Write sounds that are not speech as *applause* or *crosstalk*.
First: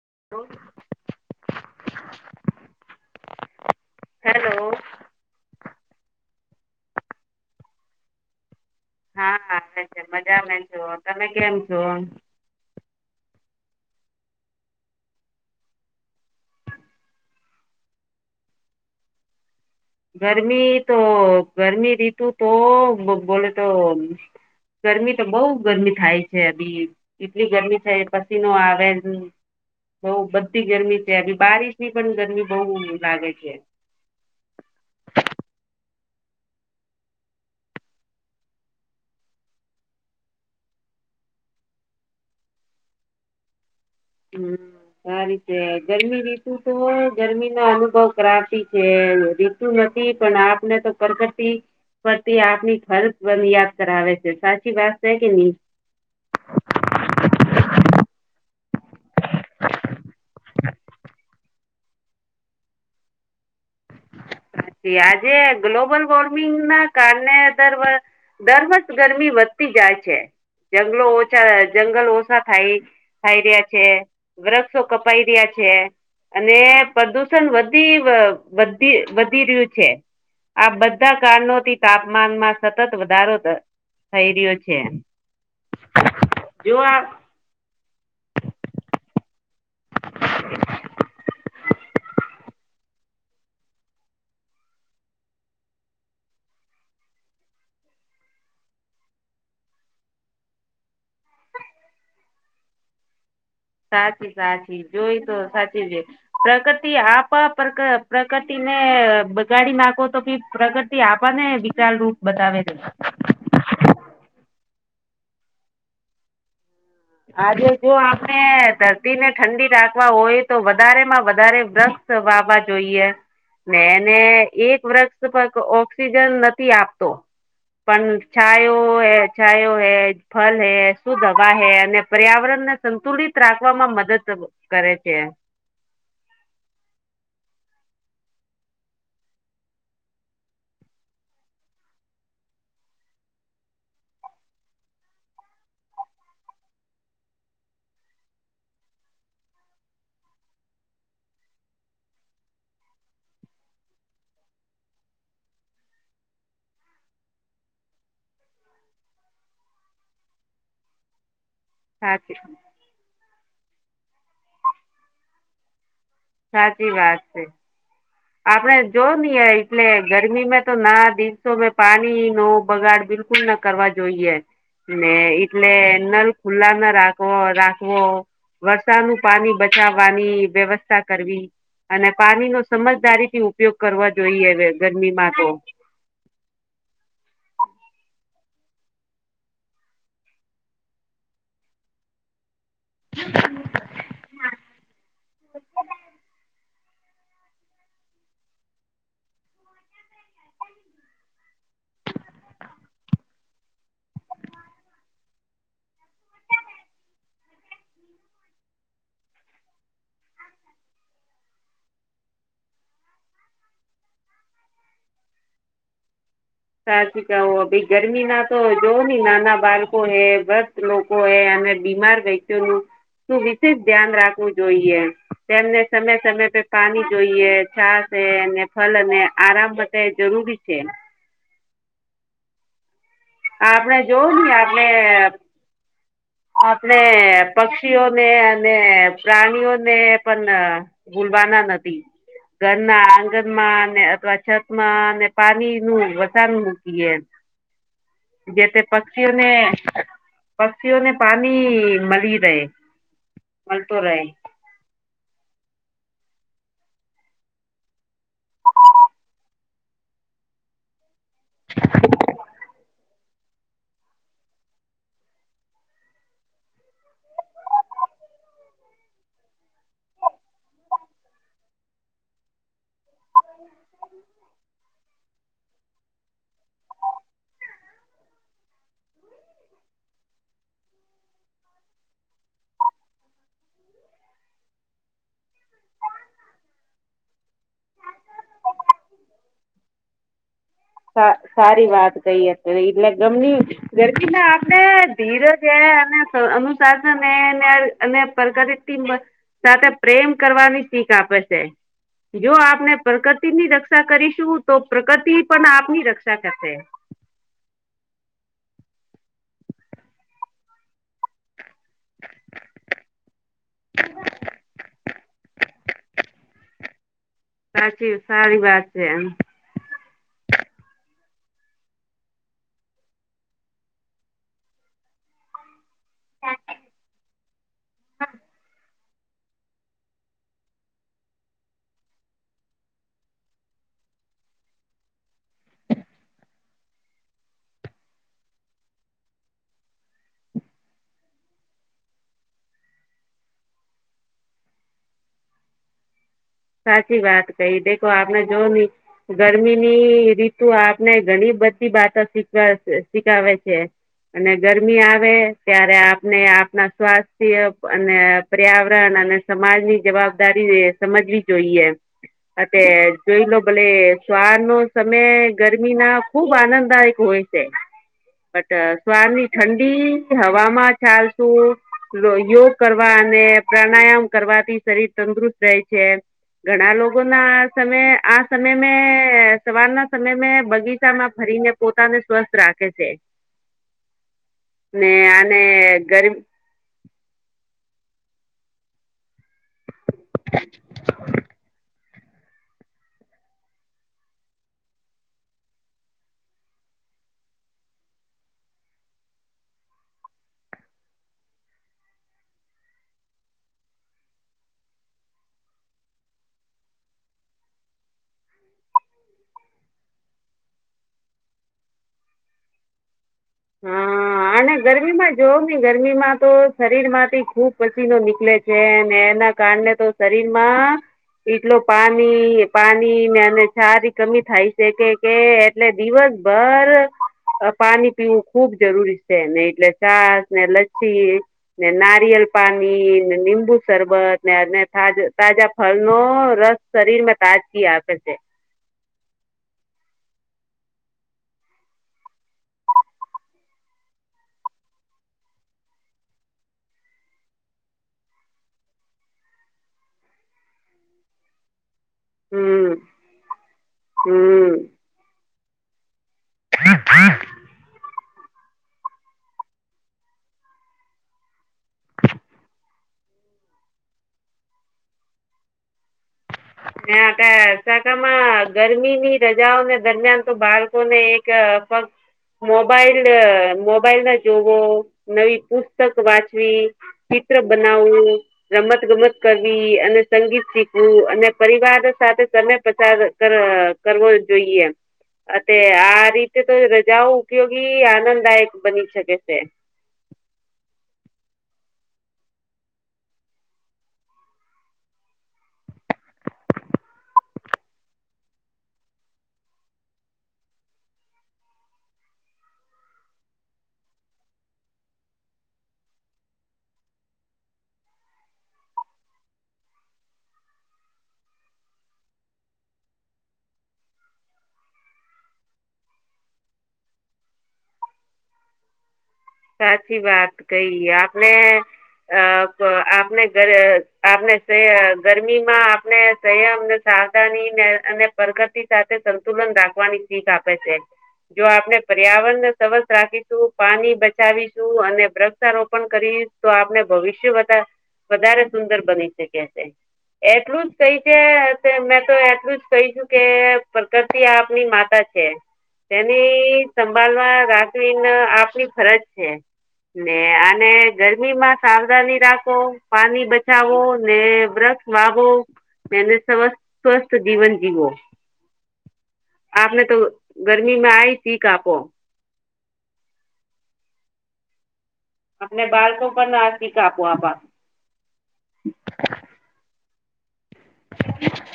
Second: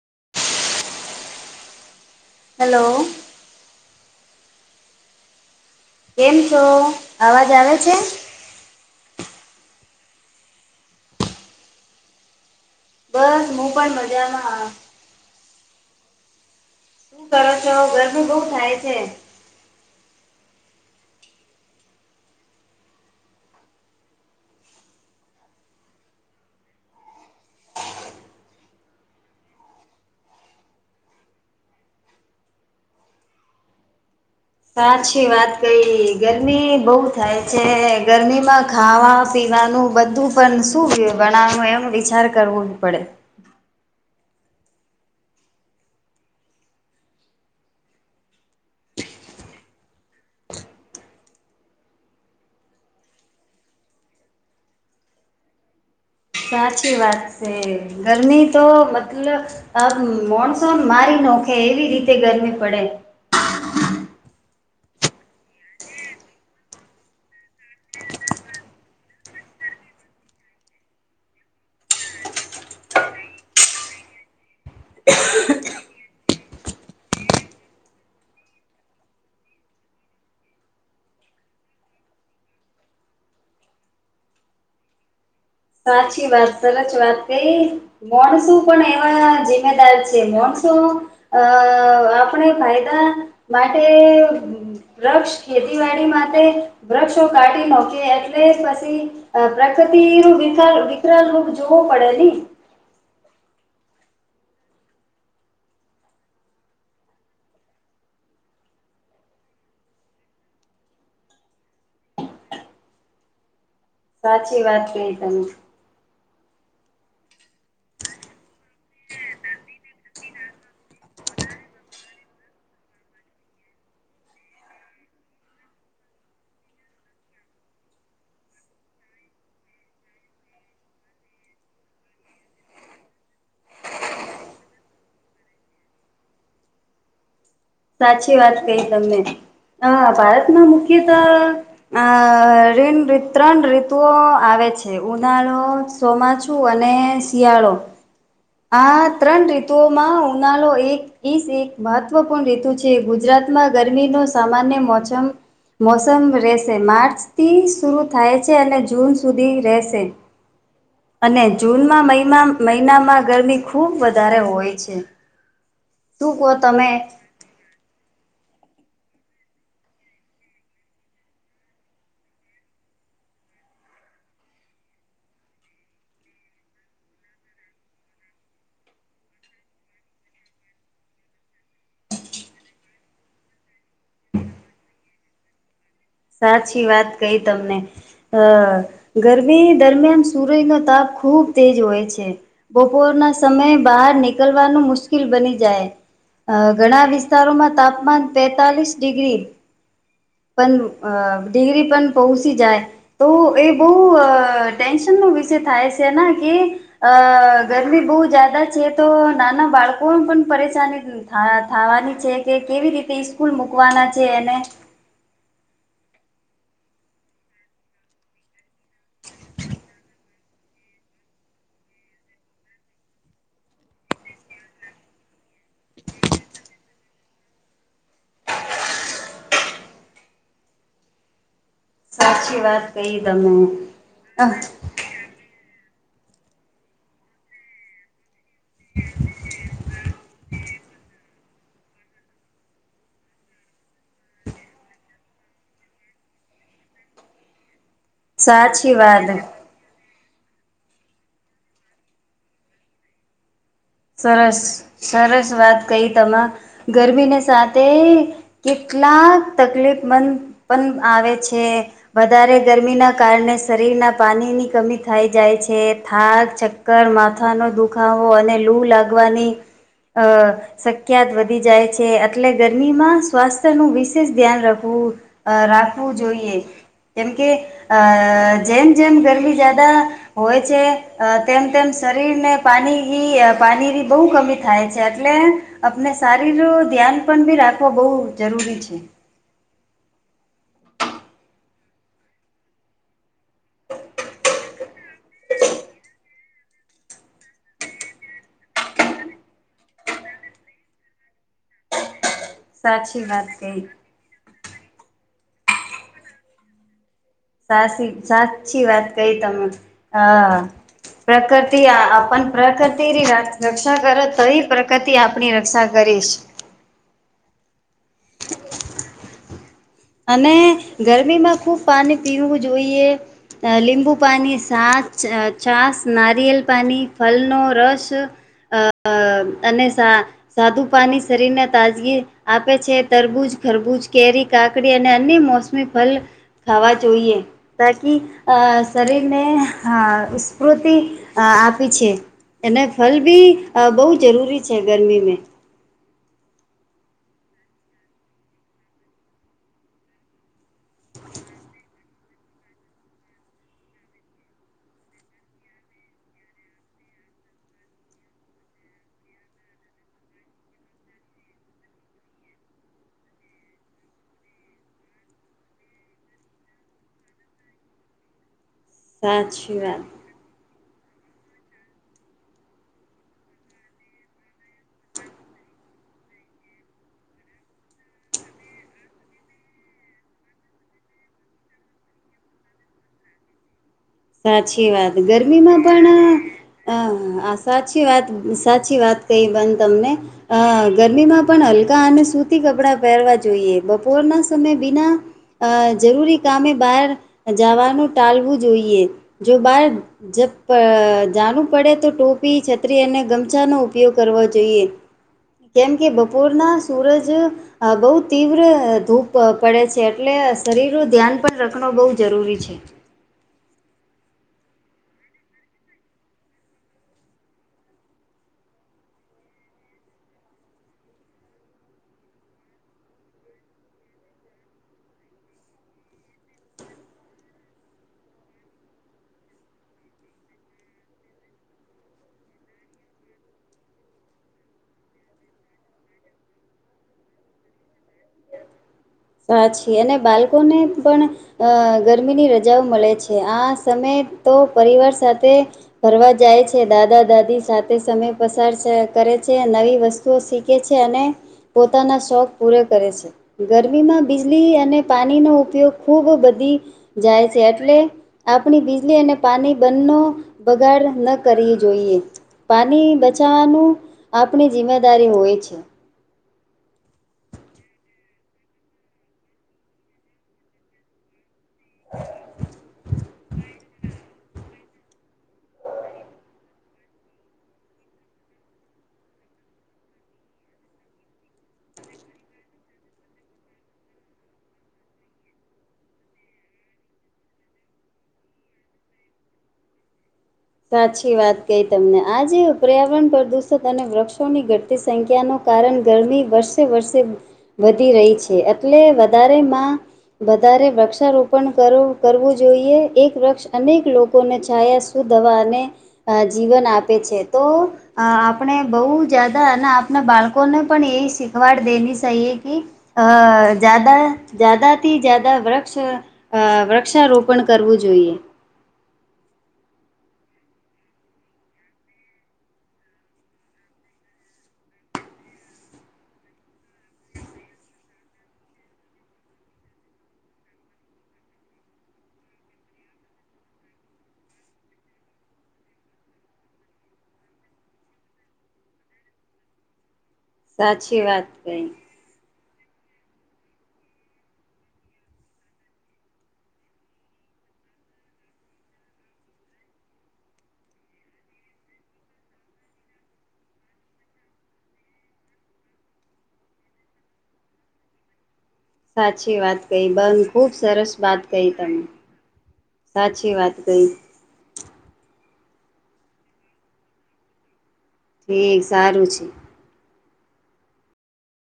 *inaudible* Hello. Hello. કેમ છો અવાજ આવે છે? હા મજામે છો તમે કેમ છો? બસ હુ પણ મજામાં શું કરો છો ગરમી બોવ થાય છે. ગરમી તો ગરમી રીતુ તો બોલે તો ગરમી તો બોવ ગરમી થાય છે, બી કેટલી ગરમી છે, પસીનો આવેન બોવ બધી ગરમી છે, બારિશની પણ ગરમી બોવ લાગે છે. સાચી વાત કઈ ગરમી બોવ થાય છે, ગરમીમાં ખાવા પી વાનું બધું પણ શું કે ગણાનુ એમ વિચાર કરવો પડે હમ. સારી છે ગરમી રીતુ તો ગરમી ના અનુભવ ક્રાફી છે, રીતુ નથ થઈ પણ આપને તો કરકતી પતિ આપની ખર યાદ કરાવે છે, સાચી વાત છે કે ની સાચી વાત છે, ગરમી તો મતલબ આ મોણસો મારી નોખે એવી રીતે ગરમી પડે- પછી આજે ગ્લોબલ વોર્મિંગ ના કારણે દર- દર વર્ષ ગરમી વધતી જાય છે. જંગલો ઓછા જંગલ ઓછા થાય થાય રહ્યા છે વૃક્ષો કપાઈ રહ્યા છે. છે અને પ્રદુષણ વધી વ વધી વધી રહ્યું છે. આ બધા કારણોથી તાપમાનમાં સતત વધારો ધ થઈ રહ્યો છે. સાચી વાત જો સરસ આ વાત કણ શું પણ એવા છે માણસો અ આપણે ફાયદા માટે વૃક્ષ ખેતીવાડી માટે વૃક્ષો કાઢી નાખે એટલે *unintelligible* પ્રકૃતિ બ વિકરાળ રૂપ જોવો પડે ને. સાચી સાચી જોય તો સાચી છે પ્રકૃતિ આપ પ્ર પ્રકૃતિ બગાડી નાખો તો ભી પ્રગતિ આપવાને વિકાલ રૂપ બતાવે છે. *inaudible* સાચી વાત કઈ તમે. આજે જો આપણે ધરતી ને ઠંડી રાખવા હોય તો વધારે માં વધારે વૃક્ષ વાવા જોઈએ. ને એક વર્ક્ષ ઓક્સિજન નથી આપતો. પણ છો હૈ છાયો હૈ, ફલ હૈ, શુદ્ધ હવા હૈ અને પર્યાવરણ ને સંતુલિત રાખવામાં મદદ કરે છે. *inaudible* સાચી વાત કહી તમને. અ ભારતમાં મુખ્યત આ રણ ત્રણ ઋતુઓ આવે છે ઉનાળો સોમાછું અને શિયાળો આ ત્રણ તુઓમાં ઉનાળો એક ઈસ એક મહત્વ રેતુ છે ગુજરાતમાં ગરમી ન સામાન્ય મોસમ મોસમ રહેશે માર્ચ થી શરું થાય છે અને જૂન સુધી રહેશે. અને જ જૂનમાં સાચી મહિમા મહિનામાં ગરમી ખુબ વધારે હોય છે. તું કહો તમે? સાચી વાત *inaudible* આપણે જોવ ની એટલે ગરમી મે તો ના દિવસો પાણી ન બગાડ બિલકુલ પૂર્ણ કરવા જોઈએ. ને એટલે નલ ખુલ્લા ના રાખો રાખવો. વરસાદનું પાણી બચાવવાની વ્યવસ્થા કરવી. અને પાણી નો સમજદારી થી ઉપયોગ કરવા જોઈએ હવે ગરમીમાં તો. સાચી વાત કઈ તમને અ ગરમી દરમિયાન સુરજ ન તાપ ખુબ તેજ હોય છે. બપોરના સમયે બહાર નીકળવાનું મુશ્કેલ બની જાય. ઘણા વિસ્તારોમાં તાપમાન પેતાલીસ ડિગ્રી પણ અ ડિગ્રી પણ પહોંચી જાય તો એ બહુ ટેન્શન નો વિષય થાય છે. કે અ ગરમી બહુ જાદા છે તો નાના બાળકો પણ પરેશાની થવાની છે કે કેવી રીતે સ્સ્કૂલ મૂકવાના છે એને? *inaudible* સાચી કો ભી ગરમી ના તો જોઓ ને નાના બાળકો હૈ ભત લોકો હૈ બીમાર વ્યક્તિનું શ વિશેષ ધ્યાન રાખવું જોઈએ. તેમને સમય સમય પે પાણી જોઈએ છાસ અને ફલ અને આરામ માટે જરૂર જોબી છે. સાચી વાત કઈ આપણે જોવ તમે. ને આપણે આપણે પક્ષીઓને અને પ્રાણીઓને પણ ભૂલવાના નથી ઘરના આંગણમાં અથવા છત માં પાણી નું વસાન મૂકીએમ જે તે સાચી વાત પક્ષીઓને પક્ષીઓને પાણી મળી રહે. મળતો રહે. સરસ સરસ વાત કહી ગરમીને સાથે કેટલાક તકલીફ મન આવે છે વધારે ગરમી ના ના કારણે શરીરના પાણીની કમી થાય જાય છે થાક ચક્કર માથાનો દુખાવો હ અને લું લાગવાની અ શક્યાત વધી જાય છે, એટલે ગરમીમાં સ્વાસ્થ્ય નું વિશેષ ધ્યાન રાખવું રાખવું જોઈએ. જેમ કે અ જેમ જેમ ગરમી જદા હોય છે, તેમ તેમ શરીરને પાણી પાણીની બહુ કમી થાય છે એટલે આપને સારીર ધ્યાન પણ બી રાખવ બહુ જરૂરી. હોય છે. *inaudible* સારી વાત કઈ અત્યારે એટલે ગમતી ગરમીમાં આપણે ધીરજ *unintelligible* સાથે પ્રેમ કરવાની શીખ આપે છે. જો આપણે સાચી વાત પ્રકૃતિની કહી રક્ષા કરીશું તો પ્રકૃતિ પણ આપની રક્ષા કરશે. સાચી સાચી વાત કહી તમે આ આપ પ્રકૃતિ રક્ષા કરો તો એ પ્રકૃતિ આપની રક્ષા કરીશ. *inaudible* સાચી સારી વાત છે એમ. અને ગરમીમાં ખુબ પાણી પીવું જોઈએ લીંબુ પાણીની સાસ છાસ નારિયેલ પાણી ફલનો રસ અ અ અને સાદું પાણી શરીરને તાજગી આપે છે. તરબૂજ ખરબૂજ કેરી કાકડી અને અન્ય મોસમી ફલ. ખાવા જોઈએ તાકી શરીરને સ્ફૂર્તિ આપી છે એને ફલ બી બહુ જરૂરી છે ગરમીમે. સાચી વાત કઈ દેખો આપણે જો ગરમીની રીતુ આપણે ઘણી બધી બાતો શીખ શીખાવે છે. અને ગરમી આવે ત્યારે આપને આપણા સ્વાસ્થ્ય અને પર્યાવરણ અને સમાજ ની જવાબદારી સમજવી જોઈએ. અ જોઈ લો ભલે સવાર નો સમય ગરમી ના ખુબ આનંદદાયક હોય હોય છે, બટ સ્વાર ની સાચી વાત. ઠંડી હવામાં ચાલતું યોગ કરવા અને પ્રાણાયામ કરવાથી શરીર તંદુરસ્ત રહે. છે. ઘણા લોકો ના સમય આ સમય મે સવારના સમય મે બગીચામાં ભરીને પોતાને સ્વસ્થ રાખે છે. સાચી ને વાત આને ગરમીમાં પણ ગર આ સાચ સાચી વાત સાચી વાત કહી તમને ગરમીમાં પણ હલકા અને સુતી કપડાં પહેરવા જોઈએ બપોરના સમયે બિના અ જરૂરી કામે બહાર જવાનું ટાલવું જોઈએ. જો બાર જણું પડે તો ટોપી છત્રી અને ગમછાનો ઉપયોગ કરવા જોઈએ. કેમ કે બપોરના સૂરજ બહુ તીવ્ર ધૂપ પડે છે એટલે શરીર નું ધ્યાન પણ રાખણું બહુ જરૂરી છે. હા. હા અને ગરમીમાં જોવ ને ગરમી માં તો શરીર માંથી ખુબ પસીનો નીકળે છે ને એ ના કારણે તો શરીર માં એટલો પાણી પાણી અને છા થી કમી થાય છે કે કે એટલે દિવસ બર પાણી પીવું ખુબ જરૂરી છે ને એટલે ચાસ ને લચ્છી ને નારિયલ પાણી લીંબુ શરબત ને તાજા ફળનો રસ શરીરમાં તાજગી આપે છે. *inaudible* સાચી અને બાળકોને પણ અ ગરમીની રજાઓ મળે છે આ સમયે તો પરિવાર સાથે ફરવા જાય છે. દાદા દાદી સાથે સમય પસાર છે તો રે છે નવી વસ્તુઓ શીખે છે અને પોતે પોતાના શોખ પૂરે હમ કરે છે. ગરમીમાં બીજળી હમ અને પાણીનો ઉપયોગ ખૂબ બધી જાય છે એટલે આપણી બીજળી અને પાણી બંનો બગાડ ન કરવી જોઈએ પાણી બચાવાનું આપણી જિમ્મેદારી હોય છે. હ શાકામાં ગરમીની રજાઓને દરમિયાન તો બાળકોને એક તો પણ મોબાઈલ મોબાઈલ ના જોવો નવી પુસ્તક વાંચવી ચિત્ર બનાવવું રમત ગમત કરવી અને સંગીત શીખવું અને પરિવાર સાથે તમે પસાર કરવો જોઈએ. અ આ રીતે તો રજાઓ ઉપયોગી આનંદદાયક બની શકે છે. *inaudible* સાચી વાત કહી તમને આજે પર્યાવરણ પ્રદૂષણ અને વૃક્ષોની ઘટતી સંખ્યાનો કારણ ગરમી વર્ષે વર્ષે વધી રહી છે એટલે વધારેમાં વધારે વૃક્ષારોપણ કરવું કરવું જોઈએ એક વૃક્ષ અનેક લોકોને છાયા સુ દવા અને જીવન આપે છે તો આપણે બહુ જદા અને આપ બાળકોને પણ એ શીખવાડ દેની છે કે જાદાથી જાદાથી જ્યાદા વૃક્ષ વૃક્ષારોપણ કરવું જોઈએ. *inaudible* સાચી વાત કહી આપને આપને ઘરે આપને ગરમી માં આપને સંયમ સાવધાની અને પ્રગતિ સાથે સંતુલન રાખવાની શીખ આપે છે. જો આપણે પર્યાવરણ ને સ્વસ્થ રાખીશું પાણી બચાવીશું અને વૃક્ષારોપણ કરીશ તો આપણે ભવિષ્ય બધા વધારે સુંદર બની શકે છે. એટલું જ સાચી વાત કઈ છે મેં તો એટલું જ કહીશું કે પ્રકૃતિ આપની માતા છે. તેની સંભળવા રાખવીને આપની ફરજ છે. ને અને ગરમીમાં સાવધાની રાખો પાણી બચાવો ને બ્રશ વાવો મેને સ્વસ સ્વસ્થ જીવન જીવો. સાચી વાત આપને કહી તો બંધ ખુબ સરસ ગરમીમાં આ વાત શીખ કહી આપો તમે. સાચી વાત કઈ. આપને બાળકો પણ ના શીખ આપો આપ. ઠીક સારું છે. *inaudible*